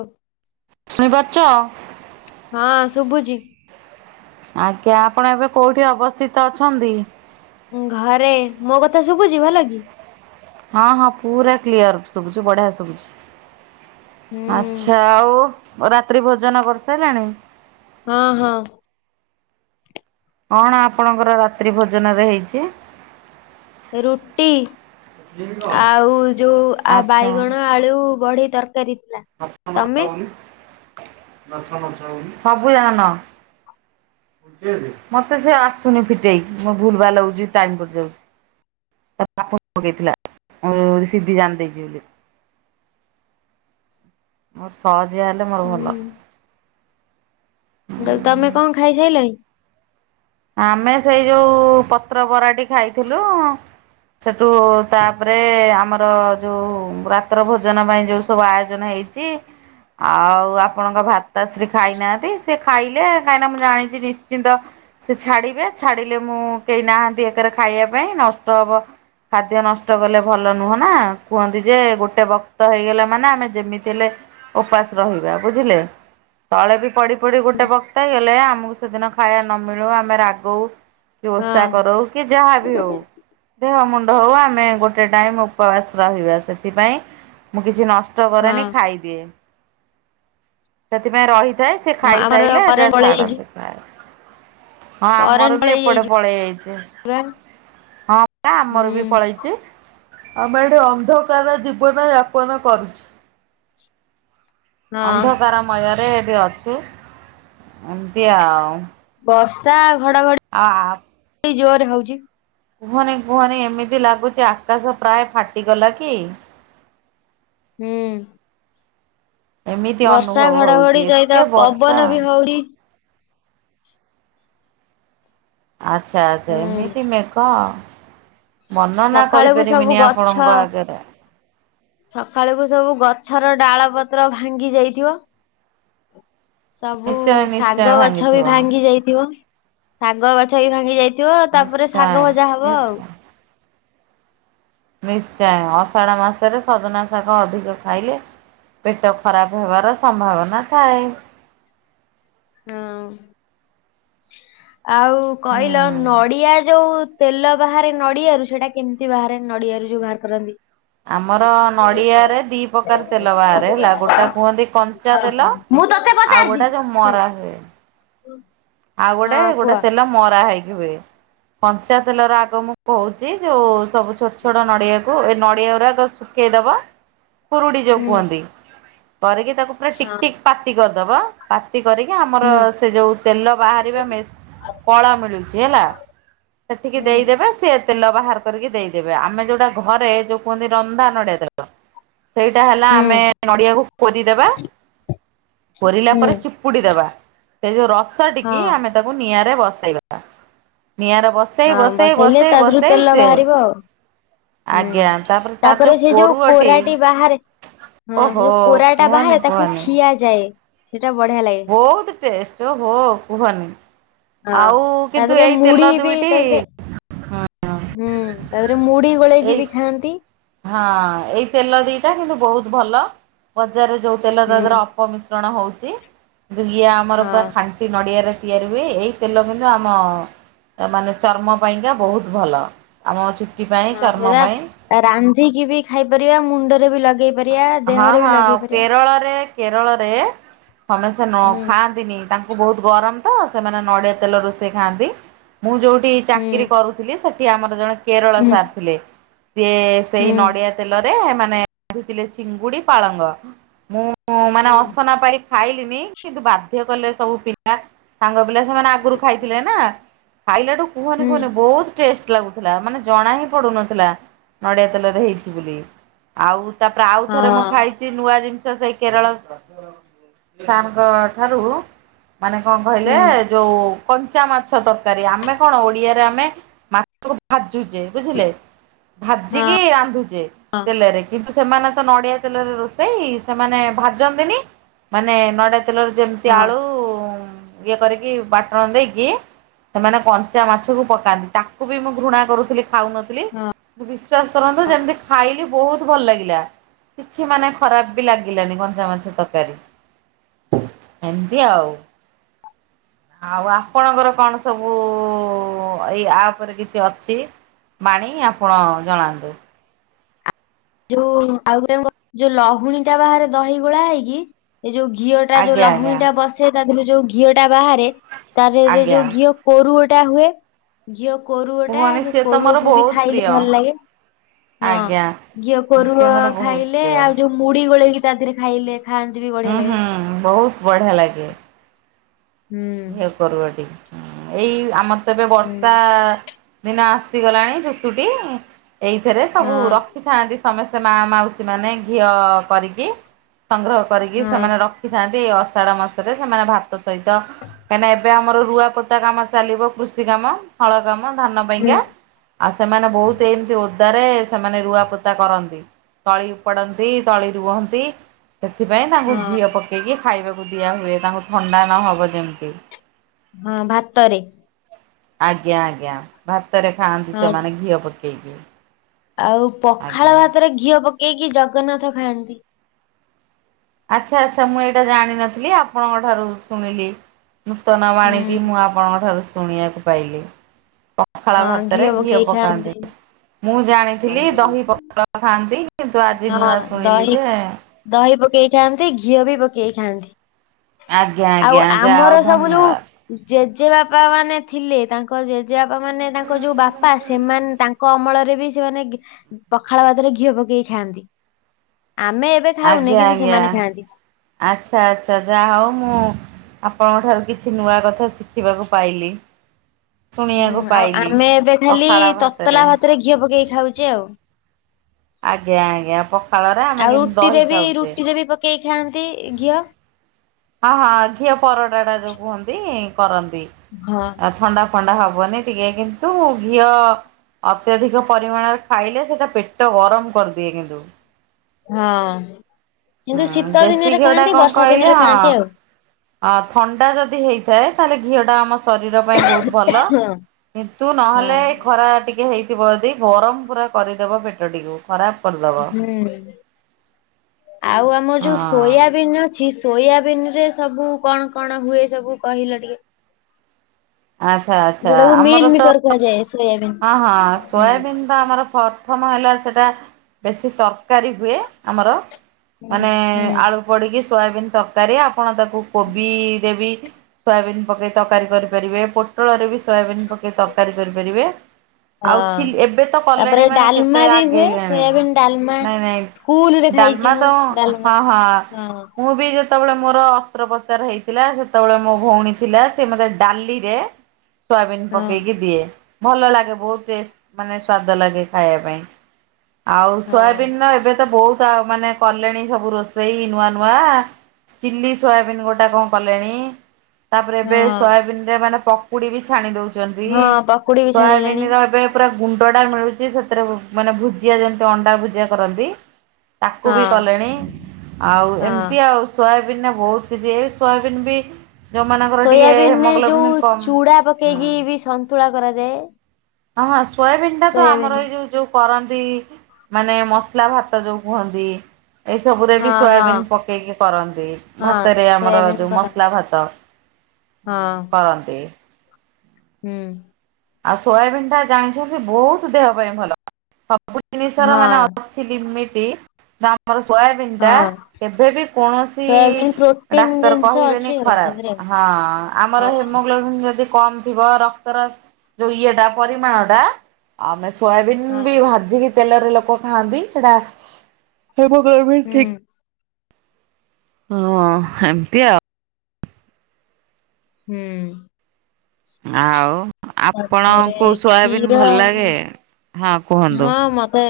ଉଃ। ଶୁଣିପାରୁଛ? ହଁ ଶୁଭୁଛି। ଆଜ୍ଞା ଆପଣ ଏବେ କୋଉଠି ଅବସ୍ଥିତ ଅଛନ୍ତି? ଘରେ ମୋ କଥା ଶୁଭୁଛି ଭଲ କି? ହଁ ହଁ ପୁରା କ୍ଲିଅର ଶୁଭୁଛି ବଢ଼ିଆ ଶୁଭୁଛି ଆଚ୍ଛା ହୁଁ ଓଃ ରାତ୍ରି ଭୋଜନ କରିସାରିଲଣି? ହଁ ହଁ। କଣ ଆପଣଙ୍କର ରାତ୍ରି ଭୋଜନରେ ହେଇଛି? ରୁଟି ଆଉ ଯୋଉ ଆ ଆଚ୍ଛା ବାଇଗଣ ଆଳୁ ଯୋଉ ବଢି ତରକାରୀ ଥିଲା। ତମେ? ସବୁ ଜାଗା ନ ମତେ ସେ ଆସୁନି ଫିଟେଇକି ମୋ ଭୁଲ ଭାଲ ହଉଛି ଟାଇମ ପଡି ଯାଉଛି। ତା ତାପ ପକେଇଥିଲା ମୁଁ ସିଧି ଜାଣି ଦେଇଛି ବୋଲି। ମୋର ସହଜିଆ ହେଲେ ମୋର ହୁଁ ଭଲ। ମୁଁ କହିଲି ତମେ କଣ ଖାଇସାଇଲଣି? ଆମେ ସେଇ ଯୋଉ ପତ୍ର ବରାଟି ଖାଇଥିଲୁ ସେଠୁ ତାପରେ ଆମର ଯୋଉ ରାତ୍ର ଭୋଜନ ପାଇଁ ଯେଉ ସବୁ ଆୟୋଜନ ହେଇଛି। ତି। ଆଉ ଆପଣଙ୍କ ଭାତ ଆଶ୍ରୀ ଖାଇନାହାନ୍ତି ସେ ଖାଇଲେ କାହିଁକିନା ମୁଁ ଜାଣିଛି ନିଶ୍ଚିନ୍ତ ସେ ଛାଡିବେ ଛାଡିଲେ ମୁଁ କେହି ନାହାନ୍ତି ଏକରେ ଖାଇବା ପାଇଁ ନଷ୍ଟ ହବ। ଖାଦ୍ୟ ନଷ୍ଟ କଲେ ଭଲ ନୁହଁ ନା କୁହନ୍ତି ଯେ ଗୋଟେ ଭକ୍ତ ହେଇଗଲେ ମାନେ ଆମେ ଯେମିତି ହେଲେ ଉପାସ ରହିବା ବୁଝିଲେ ତଳେ ବି ପ ଏପରି ଗୋଟେ ବକ୍ତା ହେଲେ ଆମକୁ ସେଦିନ ଖାଇବା ନ ମିିଳୁ ଆମେ ରାଗଉ କି ହଁ ଓଷା କରୁ। କି ଯାହା ବି ହଉ। ଦେହ ମୁଣ୍ଡ ହଉ ଆମେ ଗୋଟେ ଟାଇମ ଉପବାସ ରହିବା ସେଥିପାଇଁ ମୁଁ କିଛି ନଷ୍ଟ କଷ୍ଟ ହଁ କରେନି ଖାଇଦିଏ ସେଥିପାଇଁ ରହି ଯାଏ ସେ ହଁ ଆମର ଖାଇସାଇଲେ ଯା କରେଣ୍ଟ ପଳେଇ ଛାଡ ଯାଇଛି [unintelligible] ହଁ କରେଣ୍ଟ ଆମର ବି ପଳେଇ ଏପଟେ ଯାଇଛି ପଳେଇ ଆଇଚି ବା ହଁ ପା ହୁଁ ଆମର ବି ପଳେଇ ଚି ଆମେ ଏଠି ଅନ୍ଧକାର ଜୀବନ ଯାପନ କରୁଚୁ। ହଁ ଅନ୍ଧକାରମୟରେ ଏଠି ଅଛୁ ଏମିତି ଆଉ। ବର୍ଷା ଘଡଘଡି ଆ ଜୋରରେ ହୋଉଚି। କୁହନି କୁହନି ଏମିତି ଲାଗୁଚି ଆକାଶ ପ୍ରାୟ ଫାଟିଗଲା କି ହୁଁ। ଏମିତି ବର୍ଷା ଅନୁଭବ ହଉଛି ଘଡଘଡି ସହିତ ଏତେ ବର୍ଷା। ପବନ ବି ହୋଉ [unintelligible] ଆଚ୍ଛା ଆଚ୍ଛା ହୁଁ ଏମିତି ମେକ ବର୍ଣ୍ଣନା ସକାଳକୁ ସବୁ କରିପାରିବିନି ଗଛ ଆପଣଙ୍କ ଆଗରେ। ସକାଳକୁ ସବୁ ଗଛର ଡାଳ ପତ୍ର ଭାଙ୍ଗି ଯାଇଥିବ। ସବୁ ନିଶ୍ଚୟ ନିଶ୍ଚୟ ଶାଗ ଗଛ ବି ଭାଙ୍ଗିଥିବ ଭାଙ୍ଗି ଯାଇଥିବ। ଶାଗ ଗଛ ବି ଭାଙ୍ଗି ଯାଇ ଥିବ ତାପରେ ଶାଗ ନିଶ୍ଚୟ। ଭଜା ହବ ଆଉ। ନିଶ୍ଚୟ ନିଶ୍ଚୟ ଅଷାଢ଼ ମାସରେ ସଜନା ଶାଗ ଅଧିକ ଖାଇଲେ ପେଟ ଖରାପ ହେବାର ସମ୍ଭାବନା ଥାଏ। ଆଁ ଉଁ। ଆଉ କହିଲ ନଡିଆ ଯୋଉ ତେଲ ବାହାରେ ନଡିଆରୁ ସେଇଟା କେମିତି ବାହାରେ ନଡିଆରୁ ଯୋଉ ବାହାର କରନ୍ତି? ଆମର ନଡିଆରେ ଦି ପ୍ରକାର ତେଲ ବାହାରେ ହେଲା ଗୋଟେ କୁହନ୍ତି କଞ୍ଚା ତେଲ। ମୁଁ ତାକୁ ଏବେ ଆଉ ଗୋଟେ ଯୋଉ ମରା ହୁଏ। ହୁଁ ଆଉ ଗୋଟେ ହଁ ଗୋଟେ କୁହ ତେଲ ମରା ହେଇକି ହୁଏ। କଞ୍ଚା ତେଲ ର ଆଗ ମୁଁ କୋହୁଚି ଯୋଉ ସବୁ ଛୋଟ ଛୋଟ ନଡିଆ ଏ ନଡିଆ ଗୁଡିଉରାକ ଶୁଖେଇଦବ କୁରୁଡି ଯୋଉ ହୁଁ କୁହନ୍ତି କରିକି ତାକୁ ପୁରା ଟିକ ହଁ ଟିକ ପାତି କରିଦବ ପାତି କରିକି ଆମର ହୁଁ ସେ ଯୋଉ ତେଲ ବାହାରିବା ମେସି କଳା ମିଳୁଚି ହେଲା ସେଠିକ ହୁଁ ଦେଇଦବେ। ସେ ତେଲ ବାହାର କରିକି ଦେଇଦେବେ ଆମେ ଯୋଉଟା ଘରେ ଯୋଉ କୁହନ୍ତି ରନ୍ଧା ନଡିଆ ତେଲ ସେଇଟା ହେଲା ହୁଁ ଆମେ ନଡିଆକୁ କୋରିଦବା। କୋରିଲା ହୁଁ ପରେ ଚିପୁଡି ଦେବା। ସେ ଯୋଉ ରସ ହଁ ଟିକି ଆମେ ତାକୁ ନିଆଁରେ ବସେଇବା ନିଆଁରେ ବସ ହଁ ବସେଇଲେ ତା ଦେରୁ ତେଲ ବାହାରିବ ଆଉ। ହୁଁ ଆଜ୍ଞା ତାର ତାପରେ ସେ ଯୋଉ କୋରୁଅଟି କୋରାଟି ବାହାରେ ହଁ ସେ ଓହୋ ଯୋଉ କୋରାଟା କୁହନି ବାହାରେ ତାକୁ କୁହନି ଖିଆଯାଏ। ସେଇଟା ବଢିଆ ଲାଗେ। ବୋହୁତ ଟେଷ୍ଟ ଓ ହୋ କୁହନି। ହଁ ଆଉ ତା କିନ୍ତୁ ଦେହରେ ଏଇ ତେଲ ମୁଢି ବି ଦୁଇଟି ତାଦେହ ହୁଁ ତାଦେହରେ ମୁଢି ଏଇ ଗୋଳେଇକି ବି ଖାଆନ୍ତି। ହଁ ଏଇ ତେଲ ଦିଟା କିନ୍ତୁ ବୋହୁତ ଭଲ ବଜାରରେ ଯୋଉ ତେଲ ହୁଁ [unintelligible] ଅପମିଶ୍ରଣ ହୋଉଚି କିନ୍ତୁ ଇଏ ଆମର ହଁ। ପୁରା ଖା ଣ୍ଟି ନଡ଼ିଆରେ ତିଆରି ହୁଏ। ଏହି ତେଲ କିନ୍ତୁ ଆମ ମାନେ ଚର୍ମ ପାଇଁକା ବୋହୁତ ଭଲ ଆମ ଚୁଟି ପାଇଁ ହଁ ଚର୍ମ ପାଇଁ ସେଇଟା ରାନ୍ଧିକି ବି ଖାଇପାରିବା ମୁଣ୍ଡରେ ବି ଲଗେଇ ପାରିବା ହଁ ଦେହରେ ବି ହଁ ଲଗେଇ ପାରି କେରଳରେ କେରଳରେ ସମେସ୍ତେ ନ ହୁଁ। ଖାଆନ୍ତିନି ତା ଙ୍କୁ ବୋହୁତ ଗରମ ତ ସେମାନେ ନଡିଆ ତେଲ ରୋଷେଇ ଖାଆନ୍ତି। ମୁଁ ଯୋଉଠି ହୁଁ ଚାକିରି କରୁଥିଲି ସେ ଠି ଆମର ଜଣେ କେରଳ ହୁଁ ସାର୍ ଥିଲେ ସିଏ ସେଇ ହୁଁ ନଡିଆ ତେଲରେ ମାନେ ରାନ୍ଧିଥିଲେ ଚିଙ୍ଗୁଡି ପାଳଙ୍ଗ ମୁଁ ମାନେ ହୁଁ ଅସନା ପାଇକି ଖାଇଲିନି କିନ୍ତୁ ବାଧ୍ୟ କଲେ ସବୁ ପିଲା ସାଙ୍ଗ ପିଲା ସେମାନେ ଆଗରୁ ଖାଇଥିଲେ ନା। ଖାଇଲାଠୁ କୁହନି ହୁଁ କୁହନି ବହୁତ ଟେଷ୍ଟ ଲାଗୁଥିଲା। ମାନେ ଜଣା ହିଁ ପଡୁ ନଥିଲା ନଡିଆ ତେଲରେ ହେଇଛି ବୋଲି। ଆଉ ତାପରେ ଆଉ ଥରେ ମୁଁ ହଁ ଖାଇ କିଛି ନୂଆ ଜିନିଷ ସେଇ କେରଳ ସାରଙ୍କ ଠାରୁ ମାନେ କଣ କହିଲେ ହୁଁ ଯୋଉ କଞ୍ଚା ମାଛ ତରକାରୀ। ଆମେ କଣ ଓଡିଆରେ ଆମେ ଭାଜୁଛେ ବୁଝିଲେ ହଁ ଭାଜିକି ରାନ୍ଧୁଛେ ତେଲରେ। କିନ୍ତୁ ସେମାନେ ତ ନଡିଆ ତେଲରେ ରୋଷେଇ ସେମାନେ ଭାଜନ୍ତିନି ମାନେ ନଡିଆ ତେଲରେ ଯେମିତି ହଁ। ଆଳୁ ଇଏ କରିକି ବାଟଣ ଦେଇକି ସେମାନେ କଞ୍ଚା ମାଛକୁ ପକାନ୍ତି। ତାକୁ ବି ମୁଁ ଘୃଣା କରୁଥିଲି। ଖାଉନଥିଲି। ବିଶ୍ଵାସ କରନ୍ତୁ ଯେମିତି ଖାଇଲି ବହୁତ ଭଲ ଲାଗିଲା। କିଛି ମାନେ ଖରାପ ବି ଲାଗିଲାନି ଘଞ୍ଚା ମାଛ ତରକାରୀ। ଏମିତି ଆଉ। ଆଉ ଆପଣଙ୍କର କଣ ସବୁ ଏଇ ଆପରେ କିଛି ଅଛି। ବାଣୀ ଆପଣ ଜଣାନ୍ତୁ। ଯୋଉ ଆଉ ଯୋଉ ଲହୁଣୀ ଟା ବାହାରେ ଦହି ଗୋଳା ହେଇକି। ଏ ଯୋଉ ଘିଅ ଟା ଯୋଉ ଆଜ୍ଞା ଲହୁଣୀ ଆଜ୍ଞା ଟା ବସେ ତା ଦେହରୁ ଯୋଉ ଘିଅ ଟା ବାହାରେ। ତାରରେ ଆଜ୍ଞା ଯୋଉ ଘିଅ କୋରୁଅ ଟା ହୁଏ। ଝିଅ କୋରୁଅଟା କୁହନି ସେ ସିଏ ତ ମୋର କୋରୁଅକୁ ବି ବହୁତ ଖାଇଲେ ପ୍ରିୟ। ଭଲ ଲାଗେ। ହଁ। ଆଜ୍ଞା ଇଏ ସେ କୋରୁଅ ମୋର ବହୁତ ଖାଇଲେ ପ୍ରିୟ। ଆଉ ଯୋଉ ମୁଢି ଗୋଳେଇକି ତା ଦେହରେ ଖାଇଲେ ଖାଆନ୍ତି। ବି ଗ ହୁଁ ହୁଁ ବହୁତ ବଢିଆ ଲାଗେ। ହୁଁ। କୋରୁଅ ଟିକେ ଏଇ ଆମର ତ ଏବେ ହୁଁ ବର୍ଷା ଦିନ ଆସିଗଲାଣି ଋତୁଟି। ଏଇଥିରେ ସବୁ ହଁ ରକ୍ ରଖିଥାନ୍ତି ସମସ୍ତେ ମା ମାଉସୀ ମାନେ ଘିଅ କରିକି। ସଂଗ୍ରହ କରିକି ହଁ ସେମାନେ ର ଶଖିଥାନ୍ତି ଅଷାଢ ମାସରେ ସେମାନେ ଭାତ ସହିତ କାହିଁକିନା ଏବେ ଆମର ରୁଆ ପୋତା କାମ ଚାଲିବ କୃଷି କାମ। ହଳକାମ ଧାନ ହୁଁ ପାଇଁକା। ଆଉ ସେମାନେ ବହୁତ ଏମିତି ଓ ରେ ସେମାନେ ରୁଆ ପୋତା କରନ୍ତି। ତଳି ଉପଡନ୍ତି ତଳି ରୁହନ୍ତି। ସେଥିପାଇଁ ତାଙ୍କୁ ହଁ ଘିଅ ପକେଇକି ଖାଇବାକୁ ଦିଆ ହୁଏ। ତାଙ୍କୁ ଥଣ୍ଡା ନହବ ଯେମିତି। ହଁ ଭାତରେ। ଆଜ୍ଞା ଆଜ୍ଞା ଭାତରେ ଖାଆନ୍ତି ହଁ ସେମାନେ ଘିଅ ପକେଇକି। ଆଉ ପଖାଳ ଆଜ୍ଞା। ଭାତରେ ଘିଅ ପକେଇକି ଜଗନ୍ନାଥ ଖାଆନ୍ତି। ଆଚ୍ଛା ଆଚ୍ଛା ମୁଁ ଏଇଟା ଜାଣିନଥିଲି। ଆପଣଙ୍କ ଠାରୁ ଶୁଣିଲି। ନୂତନ ହୁଁ ଆଣିକି ମୁଁ ଆପଣଙ୍କ ଠାରୁ ଶୁଣିବାକୁ ପାଇଲି ପଖାଳ ହଁ ଭାତରେ ଘିଅ ପକେଇ ପକାନ୍ତି। ଖାଆନ୍ତି। ମୁଁ ଜାଣିଥିଲି ଦହି ପଖାଳ ଖାଆନ୍ତି। କିନ୍ତୁ ଆଜି ହଁ ନୂଆ ଶୁଣିଲି ଦହି ଯେ ଦହି ପକେଇ ଖାଆନ୍ତି। ଘିଅ ବି ପକେଇ ଖାଆନ୍ତି। ଆଜ୍ଞା ଆଉ ଆଜ୍ଞା ଯାହା ଆମର ହଉ ସବୁ ଧନ୍ୟବାଦ। ଯୋଉ ଜେଜେବାପା ମାନେ ଥିଲେ। ତାଙ୍କ ଜେଜେବାପା ମାନେ ତାଙ୍କ ଯୋଉ ବାପା ସେମାନେ ତାଙ୍କ କ ଅମଳରେ ବି ସେମାନେ ଘି ପଖାଳ ଭାତରେ ଘିଅ ପକେଇ ଖାଆନ୍ତି। ଆମେ ଏବେ ଆଜ୍ଞା ଥାଉନି କିନ୍ତୁ ଆଜ୍ଞା ସେମାନେ ଖାଆନ୍ତି। ଆଚ୍ଛା ଆଚ୍ଛା। ଯା ହଉ ମୁଁ ଆପଣଙ୍କ ଠାରୁ କିଛି ନୂଆ କଥା ଶିଖିବାକୁ ପାଇଲି। ହୁଁ ଶୁଣିବାକୁ ଆଉ ପାଇଲି। ଆମେ ଏବେ ଖାଲି ତତଲା ଭାତରେ ଘିଅ ପକେଇକି ଖାଉଛେ ଆଉ। ଆଜ୍ଞା ଆଜ୍ଞା। ପଖାଳରେ ଆମେ ଆଉ କେମିତି ରୁଟିରେ ଦହି ବି ଖାଉଛେ। ରୁଟିରେ ବି ପକେଇ ଖାଆନ୍ତି ଘିଅ। ହଁ ହଁ ଘିଅ ପରଟା ଟା ଯୋଉ କୁହନ୍ତି କରନ୍ତି। ହଁ। ଅ ଥଣ୍ଡା ଫଣ୍ଡା ହବନି। ଟିକେ କିନ୍ତୁ ଘିଅ ଅତ୍ୟଧିକ ପରିମାଣରେ ଖାଇଲେ ସେଇଟା ପେଟ ଗରମ କରିଦିଏ କିନ୍ତୁ। ହଁ କିନ୍ତୁ ହୁଁ ଶୀତ ଦେଶୀ ଦିନରେ ଘିଅଟା ଖାଆନ୍ତି। କଣ ବର୍ଷା କହିଲେ ଦିନରେ ହଁ ଖାଆନ୍ତି ଆଉ। ଅ ଥଣ୍ଡା ଯଦି ହେଇଥାଏ। ତାହେଲେ ଘିଅ ଟା ଆମ ଶରୀର ପାଇଁ ବହୁତ ଭଲ ହଁ କିନ୍ତୁ ନହେଲେ ଖରା ଟିକେ ହେଇ ଥିବ ଦେଇ ଗରମ ପୁରା କରିଦବ ପେଟଟିକୁ। ଖରାପ ପଡ଼ଦ ହୁଁ ଆଉ ଆମର ଯୋଉ ହଁ ସୋୟାବିନ୍ ଅଛି ସୋୟାବିିନ ରେ ସବୁ କଣ କଣ ହୁଏ ସବୁ କହିଲ ଟିକେ? ଆଚ୍ଛା ଆ ଯୋଉଟାକୁ ମିଲ୍ ମିକର କୁହାଯାଏ। ସୋୟାବିନ୍। ହଁ ହଁ ହୁଁ ସୋୟବିନ୍ ତ ଆମର ପ୍ରଥମ ହେଲା ସେଟା ବେଶୀ ତରକାରୀ ହୁଏ ଆମର। ହୁଁ। ମାନେ ହୁଁ। ଆଳୁ ପଡିକି ସୋୟାବିିନ ତରକାରୀ ଆପଣ ତାକୁ କୋବି ଦେବି ସୋୟାବିିନ ପକେଇ ତରକାରୀ କରିପାରିବେ ପୋଟଳରେ ବି ସୋୟାବିିନ ପକେଇ ତରକାରୀ କରିପାରିବେ। ଆଉ ହଁ ଚିଲ୍ ଏବେ ତ କଲେଣି ତାପରେ ମାନେ କେତେ ଡାଲମା ବି ହୁଏ ଆଗେଇଲେଣି ସୋୟାବିନ୍ ଡାଲମା। ନାଇଁ ନାଇଁ ସ୍କୁଲ ରେ ଖାଇଛି ଡାଲମା ମୁଁ ତ ଡାଲମା ହଁ ହଁ ହଁ ମୁଁ ବି ଯେତେବେଳେ ମୋର ଅସ୍ତ୍ରୋପଚାର ହେଇଥିଲା ସେତେବେଳେ ମୋ ଭଉଣୀ ଥିଲା ସେ ମୋତେ ଡାଲି ରେ ହ ସୋୟାବିିନ ପକେଇକି ଦିଏ ଭଲ ଲାଗେ ବହୁତ ଟେଷ୍ଟ ମାନେ ସ୍ଵାଦ ଲାଗେ ଖାଇବା ପାଇଁ। ଆଉ ହଁ। ସୋୟାବିିନର ଏବେ ତ ବହୁତ ଆଉ ମାନେ କଲେଣି ସବୁ ରୋଷେଇ ନୂଆ ନୂଆ। ଚିଲ୍ଲି ସୋୟାବିନ୍ ଗୋଟା କଣ କଲେଣି? ତାପରେ ଏବେ ହଁ ସୋୟାବିନ୍ ରେ ମାନେ ପକୁଡି ବି ଛାଣି ଦଉଛନ୍ତି ହଁ ପକୁଡି ବି ସୋୟ ଛାଣିଲେଣି ଏବେ ପୁରା ଗୁଣ୍ଡ ଟା ମିଳୁଛି ସେଥିରେ ମାନେ ଭୁଜିଆ ଯେମତି ଅଣ୍ଡା ଭୁଜିଆ କରନ୍ତି। ତାକୁ ହଁ ବି କଲେଣି ଆଉ ହଁ। ଏମିତି ଆଉ ସୋୟାବିିନ୍ ରେ ବହୁତ କିଛି ଏ ସୋୟାବିିନ୍ ବି ଯୋଉମାନଙ୍କର ଟିକେ ସୋୟାବିିନ୍ ରେ ଯୋଉ ହେମୋଗ୍ଲୋବିନ୍ କମ୍ ଚୁଡା ପକେଇକି ହୁଁ। ବି ସନ୍ତୁଳା କରାଯାଏ। ହଁ ହଁ ସୋୟାବିନ୍ ଟା ତ ସୋୟାବିନ୍ ଆମର ଏଇ ଯୋଉ ଯୋଉ କରନ୍ତି ମାନେ ମସଲା ଭାତ ଯୋଉ କୁହନ୍ତି। ଏଇସବୁରେ ବି ହଁ ହଁ ସୋୟାବିିନ୍ ପକେଇକି କରନ୍ତି ହଁ ଭାତରେ ଆମର ସୋୟାବିନ୍ ଯଉ କରା ମସଲା ଭାତ। ହଁ। କହନ୍ତି। ହୁଁ। ଆଉ ସୋୟାବିନ୍ ଟା ଜାଣିଛନ୍ତି ବହୁତ ଦେହ ପାଇଁ ଭଲ ସବୁ ହଁ ଜିନିଷର ମାନେ ଲିମିଟି ବା ଆମର ସୋୟାବିନ୍ ହଁ ଟା ହଁ କେବେ ବି କୌଣସି ସୋୟାବିନ୍ ପ୍ରୋଟିନ ଡାକ୍ତର ଜିନିଷ କହିବେନି ଅଛି ଆଉ ତା ଦେହରେ। ଖରାପ ହଁ ହଁ ଆମର ହେମୋଗ୍ଲୋବିନ୍ ଯଦି କମ ଥିବ ରକ୍ତର ଯୋଉ ଇଏଟା ପରିମାଣ ଟା ଆମେ ସୋୟାବିନ୍ ହଁ ବି ଭାଜିକି ତେଲରେ ଲୋକ ଖାଆନ୍ତି ସେଟା ହେମୋଗ୍ଲୋବିନ୍ ହୁଁ ଠିକ ହଁ ଏମିତି ଆଓ ହୁଁ। ଆଉ ତାପରେ ଆପଣଙ୍କୁ ସୋୟାବିନ୍ କ୍ଷୀର ଭଲ ଲାଗେ। ହଁ କୁହନ୍ତୁ। ହଁ ମତେ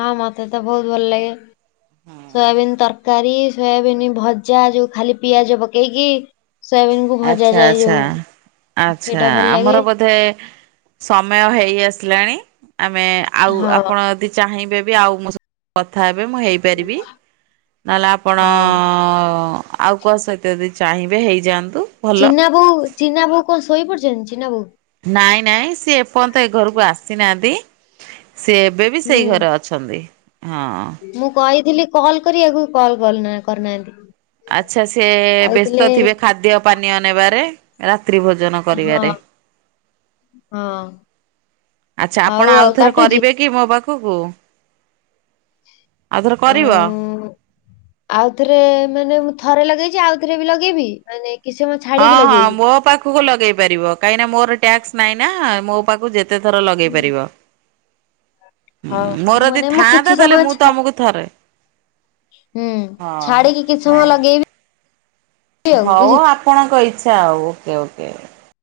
ହଁ ମତେ ତ ବହୁତ ଭଲ ଲାଗେ ସୋୟାବିନ୍ ତର କାରୀ ସୋୟାବିନ୍ ଭଜା ଯଉ ଖାଲି ପିଆଜ ପକେଇକି। ସୋୟାବିନ୍ କୁ ଭଜା ଆଚ୍ଛା ଯାଏ ଆଚ୍ଛା ଯୋଉ ଆଚ୍ଛା ସେଇଟା ଭଲ ଲାଗେ ଆମର ବୋଧେ ସମୟ ହେଇ ଆସିଲାଣି ଆମେ ଆଉ ହଁ ଆପଣ ୟଦି ଚାହିଁବେ ବି ଆଉ ମୋ ସ କଥା ହେବେ ମୁଁ ହେଇପାରିବି। ନହେଲେ ଆପଣ ହଁ। ଆଉ କୁହା ସହିତ ଯଦି ଚାହିଁବେ ହେଇଯାଆନ୍ତୁ। ଭଲ। ଚିନା ବୋଉ ଚିନା ବୋଉ କଣ ଶୋଇ ପଡଛନ୍ତି ଚିନା ବୋଉ? ନାଇଁ ନାଇଁ ସିଏ ଏପର୍ଯ୍ୟନ୍ତ ଏ ଘରକୁ ଆସିନାହାନ୍ତି ସି ଏବେ ବି ହୁଁ ସେଇ ଘରେ ଅ ଛନ୍ତି ହଁ। ମୁଁ କହିଥିଲି କଲ କରିଆକୁ କଲ କଲନା କରିନାହାନ୍ତି। ଆଚ୍ଛା ସେ କହିଥିଲେ ବ୍ୟସ୍ତ ଥିବେ ଖାଦ୍ୟ ପାନୀୟ ନେବାରେ ରାତ୍ରି ଭୋଜନ ହଁ କରିବାରେ। ହଁ। ଆଚ୍ଛା ହଉ ଆପଣ ଆଉ ଥରେ କାଟୁଚି। କରିବେ। କି ମୋ ପାଖକୁ ଆଉଥରେ କରିବ? ଆଉ ଆଉଥରେ ମାନେ ମୁଁ ଥରେ ଲଗେଇଛି ଆଉଥରେ ବି ଲଗେଇବି ମାନେ କିଛି ସମୟ ଛାଡିକି ହଁ ହଁ ଲଗେଇବି। ମୋ ପାଖକୁ ଲଗେଇ ପାରିବ କାହିଁକି ନା ମୋର ଟ୍ୟାକ୍ସ ନାଇଁ ନା ମୋ ପାଖକୁ ଯେତେ ଥର ଲଗେଇ ହୁଁ। ପାରିବ। ହଉ ହୁଁ ମୋର ଯଦି ମାନେ ମୁଁ ଥାଆନ୍ତା କିଛି ତାହେଲେ ସମୟ ମୁଁ ଛା ତମକୁ ଥରେ ହୁଁ ଛାଡିକି କିଛି ହଁ ହ ସମୟ ଲଗେଇବି ହଉ ଆଉ ଆପଣଙ୍କ ଇଚ୍ଛା ଆଉ ଓକେ ଓକେ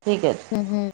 ଠିକ୍ ଅଛି। ହୁଁ ହୁଁ।